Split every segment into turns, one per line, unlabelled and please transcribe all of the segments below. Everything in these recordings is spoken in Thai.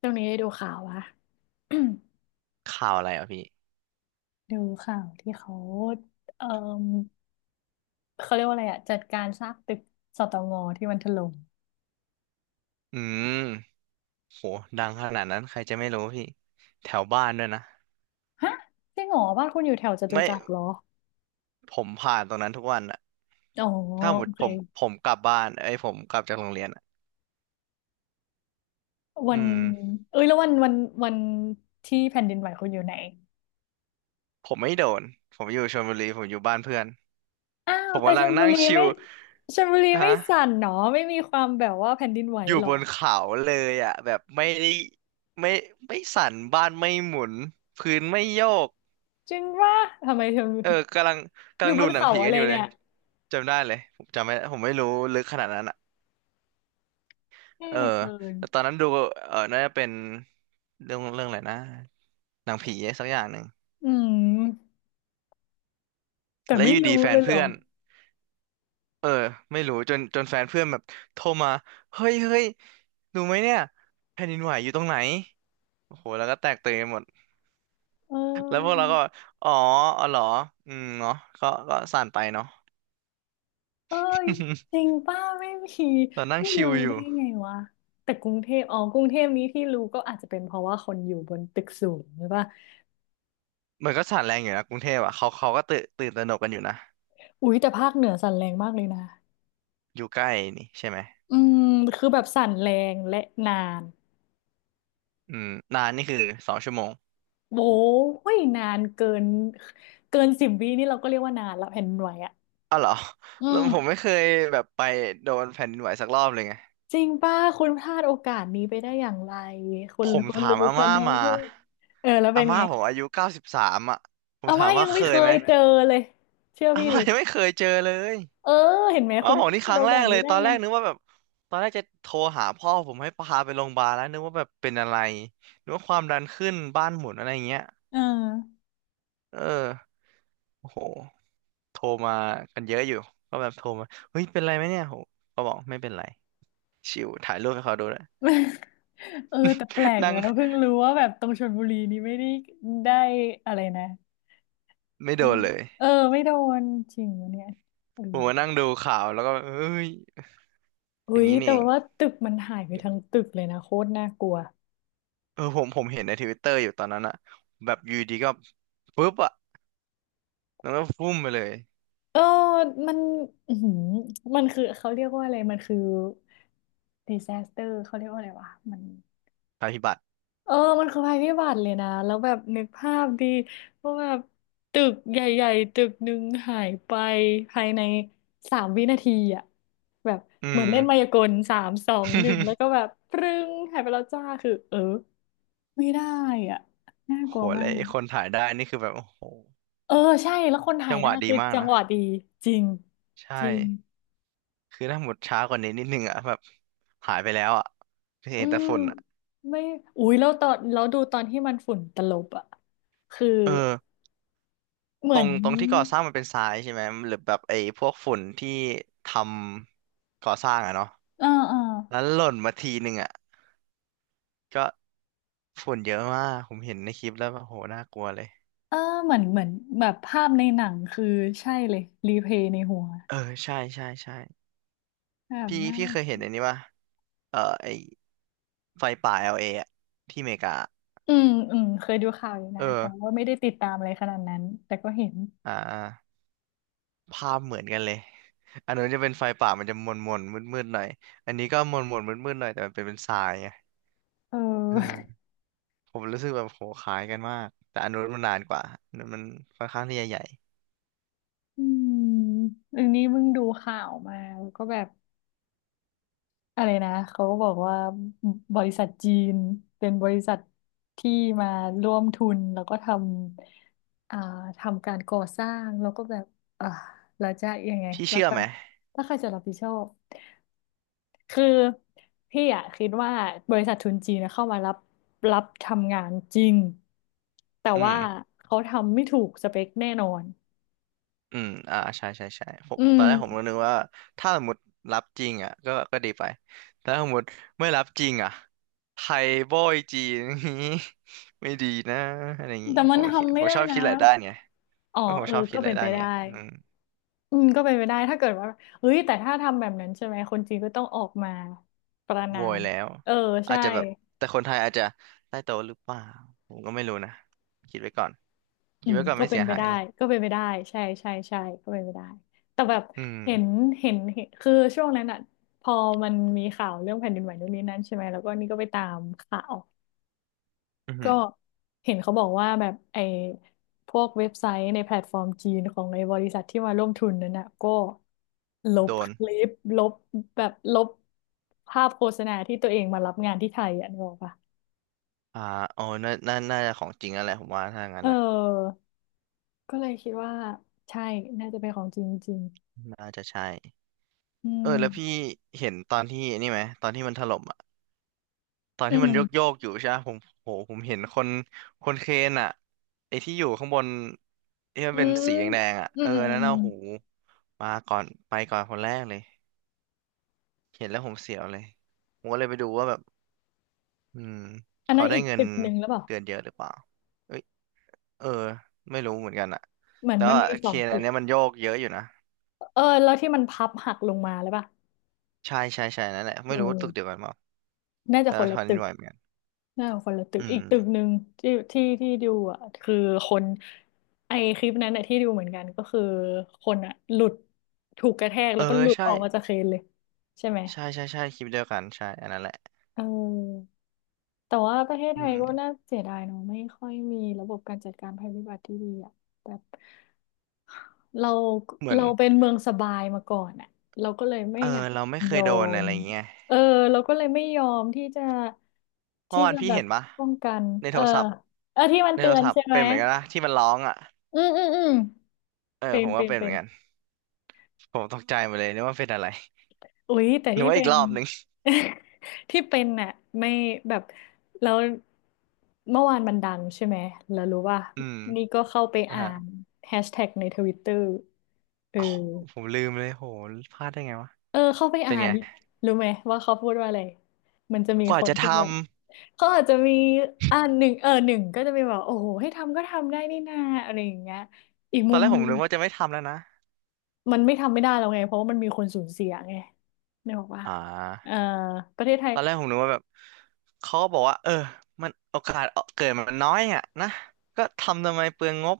ช่วงนี้ได้ดูข่าววะ
ข่าวอะไรอ่ะพี่
ดูข่าวที่เอ่อเขาเรียกว่าอะไรอะจัดการซากตึกสตงที่มันถล่ม
อืมโหดังขนาดนั้นใครจะไม่รู้พี่แถวบ้านด้วยนะ
ฮะจริงเหรอบ้านคุณอยู่แถวจตุ
ไม่
จักรเหรอ
ผ่านตรงนั้นทุกวันอะ
อ๋อ
ถ้าหม
โอ
ด
เค
ผมกลับบ้านเอ้ยผมกลับจากโรงเรียนอะ
วั
อื
น
ม
เอ้ยแล้ววันที่แผ่นดินไหวคุณอยู่ไหน
ผมไม่โดนผมอยู่ชลบุรีผมอยู่บ้านเพื่อน
อ้า
ผ
ว
ม
แต่
กำ
ช
ลัง
ลบุ
นั่ง
รี
ชิ
ไม่
ล
ชลบุรีไม่สั่
ฮะ
นหนอไม่มีความแบบว่าแผ่นดินไหว
อยู่
หร
บ
อ
นเขาเลยอ่ะแบบไม่ได้ไม่ไม่สั่นบ้านไม่หมุนพื้นไม่โยก
จริงว่าทำไมเธอ
เออกำลัง
อยู่บ
ดู
น
หนัง
เขา
ผีกั
อะ
น
ไร
อยู่เล
เนี่
ย
ย
จำได้เลยผมจำไม่ผมไม่รู้ลึกขนาดนั้นอ่ะ
แย่
เออ
เกิน
แต่ตอนนั้นดูเออน่าจะเป็นเรื่องอะไรนะหนังผีสักอย่างหนึ่ง
อืมแต่
แล้วอ
ไม่
ยู่ดี
รู้
แฟ
เล
น
ยเหรอ
เพื่อนเออไม่รู้จนแฟนเพื่อนแบบโทรมา เฮ้ย เฮ้ย ดูไหมเนี่ยแผ่นดินไหวอยู่ตรงไหนโอ้โหแล้วก็แตกตื่นกันหมด
เอ
แล้ว
อ
พวกเราก็ อ๋ออ๋อเหรอ อืมเนาะก็สั่นไปเนาะ
เอ้ยจริง ป้าไม่มี
เรานั่ง
ไม่
ชิล
รู้
อ
ได้
ยู่
ไงวะแต่กรุงเทพอ๋อกรุงเทพนี้ที่รู้ก็อาจจะเป็นเพราะว่าคนอยู่บนตึกสูงหรือเปล่า
มันก็สั่นแรงอยู่นะกรุงเทพอ่ะเขาก็ตื่นตระหนกกันอยู่นะ
อุ๊ยแต่ภาคเหนือสั่นแรงมากเลยนะ
อยู่ใกล้นี่ใช่ไหม
อืมคือแบบสั่นแรงและนาน
อืมนานนี่คือ2 ชั่วโมง
โว้ยนานเกินเกินสิบวินี่เราก็เรียกว่านานละแผ่นดินไหวอ่ะ
อ้าวเหรอ
อื
แล้วผม
ม
ไม่เคยแบบไปโดนแผ่นดินไหวสักรอบเลยไง
จริงป้าคุณพลาดโอกาสนี้ไปได้อย่างไรคุ
ผ
ณ
ม
คุณ
ถาม
รู้
อา
กัน
ม่า
ทั้งป
มา
ระเทศเออแล้ว
อา
เป็น
ม่า
ไง
ผมอายุ93อ่ะผม
เอา
ถา
มา
ม
ยั
ว่า
ง
เค
ไม่เค
ยไหม
ยเจอเลยเชื่อ
อา
พี่
ม่า
ดิ
ยังไม่เคยเจอเลย
เออเห็นไหม
อ้า
คุ
ว
ณ
บอกนี่
พ
ค
ลาด
รั้ง
โอ
แร
กาส
กเล
นี้
ย
ได้
ตอนแร
ไง
กนึกว่าแบบตอนแรกจะโทรหาพ่อผมให้พาไปโรงพยาบาลแล้วนึกว่าแบบเป็นอะไรนึกว่าความดันขึ้นบ้านหมุนอะไรอย่างเงี้ย
เออ
เออโอ้โหโทรมากันเยอะอยู่ก็แบบโทรมาเฮ้ยเป็นไรไหมเนี่ยโหก็บอกไม่เป็นไรชิวถ่ายรูปให้เขาดูนะ
เออแต่แปลก
นั่ง
นะเพิ่งรู้ว่าแบบตรงชลบุรีนี่ไม่ได้ได้อะไรนะ
ไม่โด
ไม่
นเลย
เออไม่โดนจริงวะเนี่ยเออ
ผมมานั่งดูข่าวแล้วก็เอ้ยอ
อุ้
ย่าง
ย
นี้นี่
แต่
เอง
ว่าตึกมันหายไปทั้งตึกเลยนะโคตรน่ากลัว
เออผมเห็นในทวิตเตอร์อยู่ตอนนั้นอะแบบอยูดีก็ปุ๊บอะแล้วก็ฟุ่มไปเลย
เออมันอือหือมันคือเขาเรียกว่าอะไรมันคือ disaster เขาเรียกว่าอะไรวะมัน
ภัยพิบัติ
เออ มันคือภัยพิบัติเลยนะ แล้วแบบนึกภาพดีว่าแบบตึกใหญ่ๆตึกหนึ่งหายไปภายในสามวินาทีอ่ะ แบบ
อื
เหมือน
ม
เล่นมายากลสามสองหนึ่งแล้วก็แบ บปรึ้งหายไปแล้วจ้าคือเออไม่ได้อ่ะน่า
โห
กลัวมา
แล้ว
ก
ไอ้คนถ่ายได้นี่คือแบบโอ้โห
เออใช่แล้วคนถ่า
จั
ย
งห
ได้
วะดี
คือ
มาก
จัง
นะ
หวะดีจริง
ใช่
จริง
คือถ้าหมดช้ากว่านี้นิดนึงอะแบบหายไปแล้วอะเห็
อื
นแต่
ม
ฝุ่นอะ
ไม่อุ้ยแล้วตอนแล้วดูตอนที่มันฝุ่นตลบอ่ะคือ
เออ
เหมือน
ตรงที่ก่อสร้างมันเป็นทรายใช่ไหมหรือแบบไอ้พวกฝุ่นที่ทำก่อสร้างอะเนาะ
เออเออ
แล้วหล่นมาทีหนึ่งอะก็ ฝุ่นเยอะมากผมเห็นในคลิปแล้วแบบโหน่ากลัวเลย
เออเหมือนเหมือนแบบภาพในหนังคือใช่เลยรีเพย์ในหัว
เออใช่ใช่ใช่
แบบ
พี่
นั้น
เคยเห็นอันนี้ป่ะเออไอไฟป่า LA อลเออะที่อเมริกา
อืมอืมเคยดูข่าวอยู่
เอ
นะ
อ
แต่ว่าไม่ได้ติดตามอะไรขนาดนั้นแต่ก็เห็น
อ่าภาพเหมือนกันเลยอันนู้นจะเป็นไฟป่ามันจะมนมนมืดมืดๆหน่อยอันนี้ก็มนมนมืดมืดๆหน่อยแต่มันเป็นทรายไง
เอ
เออ
อ
ผมรู้สึกแบบโหคล้ายกันมากแต่อันนู้นมันนานกว่าอันนู้นมันค่อนข้างที่จะใหญ่
อืมอันนี้เพิ่งดูข่าวมาแล้วก็แบบอะไรนะเขาก็บอกว่าบริษัทจีนเป็นบริษัทที่มาร่วมทุนแล้วก็ทำทำการก่อสร้างแล้วก็แบบอ่าแล้วจะยังไง
พี่
รา
เชื่อ
คา
ไหม
ถ้าใครจะรับผิดชอบ คือพี่อะคิดว่าบริษัททุนจีนนะเข้ามารับรับทำงานจริงแต่
อื
ว่า
ม
เขาทำไม่ถูกสเปคแน่นอน
อืมอ่าใช่ใช่ใช่ผม
อื
ตอ
ม
นแรกผมก็นึกว่าถ้าสมมติรับจริงอ่ะก็ดีไปแต่ถ้าสมมติไม่รับจริงอ่ะไทยโบอยจีน อย่างงี้ ไม่ดีนะอะไรอย่างงี้
แต่
ผ
มัน
มคิด
ทำ
ผ
ไม่
ม
ได้
ชอบ
นะ
คิดหลายด้านไง
อ๋อ
เพราะผม
เออ
ชอบคิ
ก็
ดหลา
เป็
ย
น
ด้า
ไป
นไง
ได้
อืม
อืมก็เป็นไปได้ถ้าเกิดว่าเฮ้ยแต่ถ้าทำแบบนั้นใช่ไหมคนจีนก็ต้องออกมาประณา
โวย
ม
แล้ว
เออ
อาจ
ใช่
จะแบบแต่คนไทยอาจจะใต้โต๊ะหรือเปล่า ผมก็ไม่รู้นะ คิดไว้ก่อน
อื
คิด
ม
ไว้ก่อน
ก็
ไม่
เป็
เสี
น
ย
ไป
หาย
ได้
นี่
ก็เป็นไปได้ใช่ใช่ใช่ก็เป็นไปได้แต่แบบ
อืม
เห็นเห็นเห็นคือช่วงนั้นอ่ะพอมันมีข่าวเรื่องแผ่นดินไหวนู่นนี่นั่นใช่ไหมแล้วก็นี่ก็ไปตามข่าว
อือหื
ก็
อ
เห็นเขาบอกว่าแบบไอ้พวกเว็บไซต์ในแพลตฟอร์มจีนของไอ้บริษัทที่มาร่วมทุนนั้นอ่ะก็ล
โด
บค
น
ลิปลบแบบลบภาพโฆษณาที่ตัวเองมารับงานที่ไทยอ่ะนึกออกปะ
อ่าอ๋อน่าน่าจะของจริงแล้วผมว่าถ้า
เ
งั้นอ่ะ
ออก็เลยคิดว่าใช่น่าจะเป็นของจริงจริง
น่าจะใช่
อื
เออ
ม
แล้วพี่เห็นตอนที่นี่ไหมตอนที่มันถล่มอ่ะตอน
อื
ที่มันโยก
ม
อยู่ใช่ไหมผมโหผมเห็นคนเครนอ่ะไอ้ที่อยู่ข้างบนที่มัน
อ
เป็นสีแด
ื
งๆอ่ะ
ม อื
เอ
ม
อ
อืม
นั่น
อื
น่ะ
ม
หูมาก่อนไปก่อนคนแรกเลยเห็นแล้วผมเสียวเลยผมก็เลยไปดูว่าแบบอืม
อัน
เขา
นั้น
ได้
อีก
เงิน
ตึกหนึ่งแล้วเปล่า
เดือนเยอะหรือเปล่าเอ้ยเออไม่รู้เหมือนกันอ่ะ
เหมือน
แต่
มัน
ว่า
มีส
เค
อง
น
ตึ
อัน
ก
เนี้ยมันโยกเยอะอยู่นะ
เออแล้วที่มันพับหักลงมาหรือเปล่า
ใช่ใช่ใช่นั่นแหละ
เอ
ไม่รู้ว่าตึกเดียว
อ
กันเปล่า
น่าจะ
แต่
คน
ว่า
ละ
แผ่น
ตึ
ดิน
ก
ไหวเหมือนกัน
น่าจะคนละตึ
อื
กอีกตึก
ม
หนึ่งที่ดูอ่ะคือคนไอคลิปนั้นอ่ะที่ดูเหมือนกันก็คือคนอ่ะหลุดถูกกระแทก
เอ
แล้
อ
วก็หลุด
ใช่
ออกมาจากเครนเลยใช่ไหม
ใช่ใช่ใช่คลิปเดียวกันใช่อันนั้นแหละ
เออแต่ว่าประเทศ
อื
ไทยก็
ม
น่าเสียดายเนาะไม่ค่อยมีระบบการจัดการภัยพิบัติที่ดีอ่ะแบบ เรา
เหมือน
เราเป็นเมืองสบายมาก่อนอ่ะเราก็เลยไม่
เออ
อยาก
เราไม่เค
ย
ย
อ
โดนอะ
ม
ไรอย่างเงี้ย
เออเราก็เลยไม่ยอมที่จะ
เมื่อวานพี่
แบ
เห็
บ
นปะ
ป้องกัน
ใน
เอ
โท
อ
รศัพท์
เออที่มัน
ใน
เตื
โท
อ
ร
น
ศัพ
ใช่
ท์
ไหม
เป็นเหมือนกันนะที่มันร้องอ่ะ
อืมอืมอืม
เออ
เป็
ผ
น
มก็
เป็น
เป็นเห
เป็
มือน
น
กันผมตกใจหมดเลยนึกว่าเป็นอะไร
อุ๊ยแต่
นึก
ที่
ว่าอี
เป็
ก
น
รอบหนึ่ง
ที่เป็นน่ะไม่แบบแล้วเมื่อวานมันดังใช่ไหมแล้วรู้ว่า
อืม
นี่ก็เข้าไป
นะ
อ่า
ฮะ
นแฮชแท็กในทวิตเตอร์เออ
อ๋อผมลืมเลยโหพลาดได้ไงวะ
เออเข้าไป
เป็
อ่า
น
น
ไง
รู้ไหมว่าเขาพูดว่าอะไรมันจะมี
กว่า
คน
จะ
ที่
ทำ
แบบ เขาอาจจะมีอ่านหนึ่งเออหนึ่งก็จะมีแบบโอ้โหให้ทำก็ทำได้นี่นาอะไรอย่างเงี้ยอีก
ตอ
มุ
นแร
ม
กผ
หนึ
ม
ง
นึกว่าจะไม่ทำแล้วนะ
มันไม่ทำไม่ได้แล้วไงเพราะว่ามันมีคนสูญเสียไงนี่บอกว่า
อ่
เออ
า
ประเทศไท
ต
ย
อนแรกผมนึกว่าแบบเขาก็บอกว่าเออมันโอกาสเกิดมันน้อยอ่ะนะก็ทำทำไมเปลืองงบ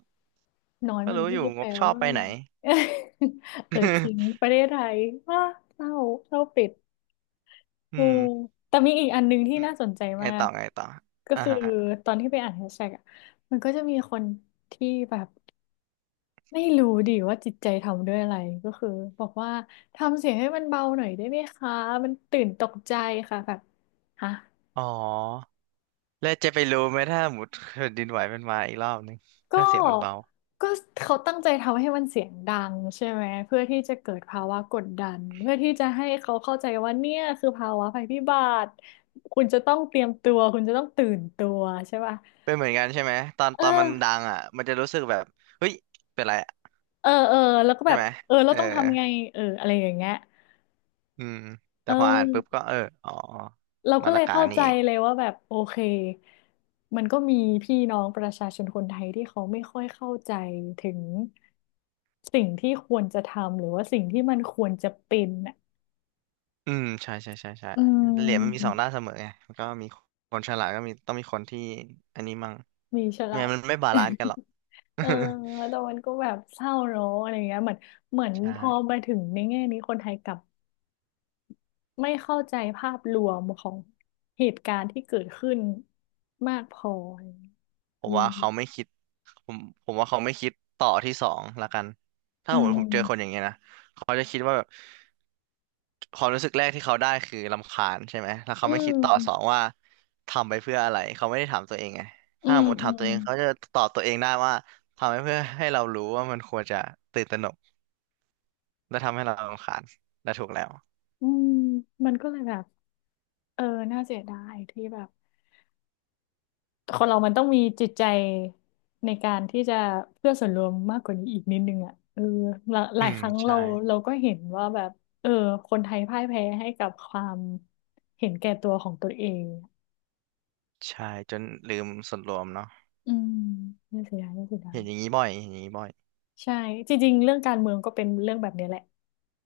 น้อย
ก็
มัน
รู้
ไม่
อยู่
ได้
ง
แป
บ
ล
ชอบ
ว่า
ไปไหน
เออจริง ประเทศไทยว่าเศร้าเศร้าปิด
อื
เออ
ม
แต่มีอีกอันหนึงที่น่าสนใจ
ไง
มา
ต่
ก
อไงต่อ
ก็
อ่า
คือ
ฮะ
ตอนที่ไปอ่านแฮชแท็กอะมันก็จะมีคนที่แบบไม่รู้ดิว่าจิตใจทำด้วยอะไรก็คือบอกว่าทำเสียงให้มันเบาหน่อยได้ไหมคะมันตื่นตกใจค่ะแบบฮะ
อ๋อแล้วจะไปรู้ไหมถ้าหมุดแผ่นดินไหวมันมาอีกรอบนึงถ้า
ก็
เสียงมันเบา
ก็เขาตั้งใจทำให้มันเสียงดังใช่ไหมเพื่อที่จะเกิดภาวะกดดันเพื่อที่จะให้เขาเข้าใจว่าเนี่ยคือภาวะภัยพิบัติคุณจะต้องเตรียมตัวคุณจะต้องตื่นตัวใช่ป่ะ
เป็นเหมือนกันใช่ไหมตอน
เอ
ต
อ
อนมันดังอ่ะมันจะรู้สึกแบบเฮ้ยเป็นไรอะ
เออเออแล้วก็
ใช่
แบบ
ไหม
เออ
เอ
เรา
อ
ต้องทำไงเอออะไรอย่างเงี้ย
อืม
เ
แต่พออ่านปุ๊บก็
ออ
เอออ๋อ
เรา
ม
ก็
น
เล
อ
ย
กา
เข้า
รนี่
ใจ
เอง
เลยว่าแบบโอเคมันก็มีพี่น้องประชาชนคนไทยที่เขาไม่ค่อยเข้าใจถึงสิ่งที่ควรจะทำหรือว่าสิ่งที่มันควรจะเป็นอ่ะ
อืมใช่ใช่ใช่ใช่
อื
เหรียญมันมีสอ
ม
งด้านเสมอไงมันก็มีคนฉลาดก็มีต้องมีคนที่อันนี้มั่ง
มีฉ
ไม่
ลาด
งั้นมันไม่บาลานซ์กัน หรอก
เออ แต่มันก็แบบเศร้าเนอะอะไรเงี้ยเหมือนเหมือน
ใช่
พอมาถึงในแง่นี้คนไทยกลับ ไม่เข้าใจภาพรวมของเหตุการณ์ที่เกิดขึ้นมากพอ
ผ
อื
มว่าเขาไม่
ม
คิดผมผมว่าเขาไม่คิดต่อที่สองละกันถ้า
อื
ผมเจอคนอ
ม
ย่างเงี้ยนะเขาจะคิดว่าแบบความรู้สึกแรกที่เขาได้คือรำคาญใช่ไหมแล้ว
อื
เขาไม่คิ
ม
ดต่อสองว่าทำไปเพื่ออะไรเขาไม่ได้ถามตัวเองไง
อื
ถ้าส
ม
มมติ
อื
ถามตั
ม
วเองเขาจะตอบตัวเองได้ว่าทำไปเพื่อให้เรารู้ว่ามันควรจะตื่นตระหนกและทำให้เรารำคาญและถูกแล้ว
อืมมันก็เลยแบบเออน่าเสียดายที่แบบคนเรามันต้องมีจิตใจในการที่จะเพื่อส่วนรวมมากกว่านี้อีกนิดนึงอ่ะเออหลาห
อื
ลายค
ม
รั้ง
ใช่
เราก็เห็นว่าแบบเออคนไทยพ่ายแพ้ให้กับความเห็นแก่ตัวของตัวเอง
ใช่จนลืมส่วนรวมเนาะ
อืมน่าเสียดายน่าเสียดา
เห็น
ย
อย่างนี้บ่อยเห็นอย่างนี้บ่อย
ใช่จริงๆเรื่องการเมืองก็เป็นเรื่องแบบนี้แหละ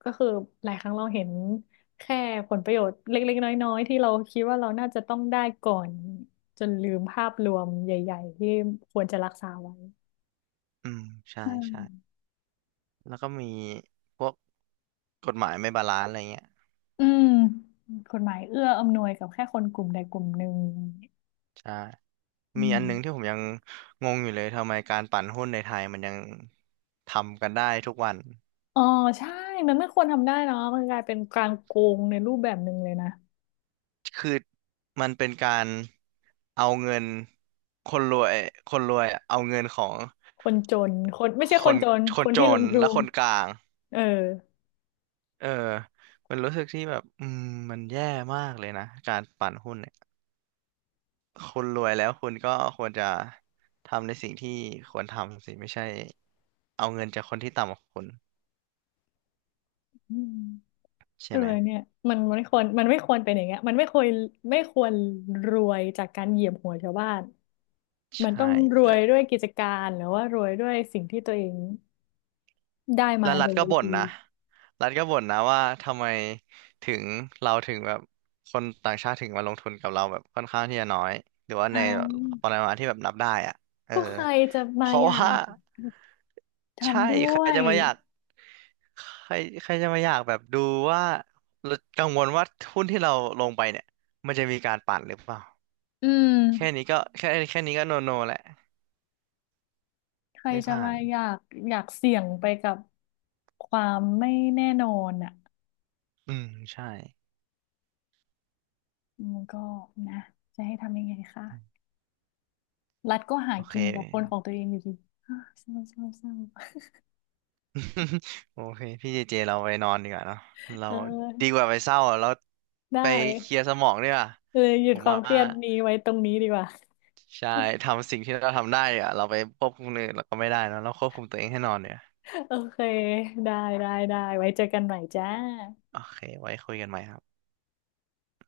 ก็คือหลายครั้งเราเห็นแค่ผลประโยชน์เล็กๆน้อยๆที่เราคิดว่าเราน่าจะต้องได้ก่อนจนลืมภาพรวมใหญ่ๆที่ควรจะรักษาไว้
อืมใช่
อื
ใช่
ม
แล้วก็มีพวกกฎหมายไม่บาลานซ์อะไรเงี้ย
อืมกฎหมายเอื้ออำนวยกับแค่คนกลุ่มใดกลุ่มหนึ่ง
ใช่
อื
มีอันหนึงที่
ม
ผมยังงงอยู่เลยทำไมการปั่นหุ้นในไทยมันยังทำกันได้ทุกวัน
อ๋อใช่มันไม่ควรทำได้เนาะมันกลายเป็นการโกงในรูปแบบหนึ่งเลยนะ
คือมันเป็นการเอาเงินคนรวยคนรวยอะเอาเงินของ
คนจนคนไม่ใช่
ค
คน
น
จน
ค
ค
น
น
จ
ที่ล
น
งทุ
และ
น
คนกลาง
เออ
เออมันรู้สึกที่แบบอืมมันแย่มากเลยนะการปั่นหุ้น คุณรวยแล้วคุณก็ควรจะทำในสิ่งที่ควรทำสิไม่ใช่เอาเงินจากคนที่ต่ำกว่าคุณ
อืม
ใช่
เออ
ไหม
เนี่ยมันไม่ควรเป็นอย่างเงี้ยมันไม่ควรรวยจากการเหยียบหัวชาวบ้านมัน
ใช่
ต้องรวยด้วยกิจการหรือว่ารวยด้วยสิ่งที่ตัวเองได้
แล้
มา
วรั
โด
ฐก็
ย
บ่น
ดี
นะรัฐก็บ่นนะว่าทำไมถึงเราถึงแบบคนต่างชาติถึงมาลงทุนกับเราแบบค่อนข้างที่จะน้อยหรือว่า
อ่
ในป
า
ริมาณที่แบบนับได้อ่ะเออ
ก็ใครจะ
เพ
มา
ราะ
อยา
ว่า
ก
ใช่
ทำด้
ใคร
วย
จะมาอยากใครใครจะมาอยากแบบดูว่าเรากังวลว่าหุ้นที่เราลงไปเนี่ยมันจะมีการปั่นหรือเปล่า
อืม
แค่นี้ก็แค่นี้ก็โนโนแหละ
ใคร
ไม่
จะ
ผ่า
มา
น
อยากอยากเสี่ยงไปกับความไม่แน่นอนอ่ะ
อืมใช่
มันก็นะจะให้ทำยังไงคะรัฐก็หา
โอเค
กินกับคนของตัวเองอยู่ดี อ้าเศร้าเศร้าเศร้า
โอเคพี่เจเจเราไปนอนดีกว่าเนาะเรา
เ
ดีก
ออ
ว่าไปเศร้าอะเรา
ได้
ไปเคลียร์สมองดีกว่า
เลยหยุ
ผ
ด
ม
ความ
ว่า
เครียดนี้ไว้ตรงนี้ดีกว่า
ใช่ทำสิ่งที่เราทำได้ดีกว่าเราไปควบคุมคนอื่นเราก็ไม่ได้เนอะเราควบคุมตัวเองให้นอนเนี่ย
โอเคได้ได้ไว้เจอกันใหม่จ้า
โอเคไว้คุยกันใหม่ครับ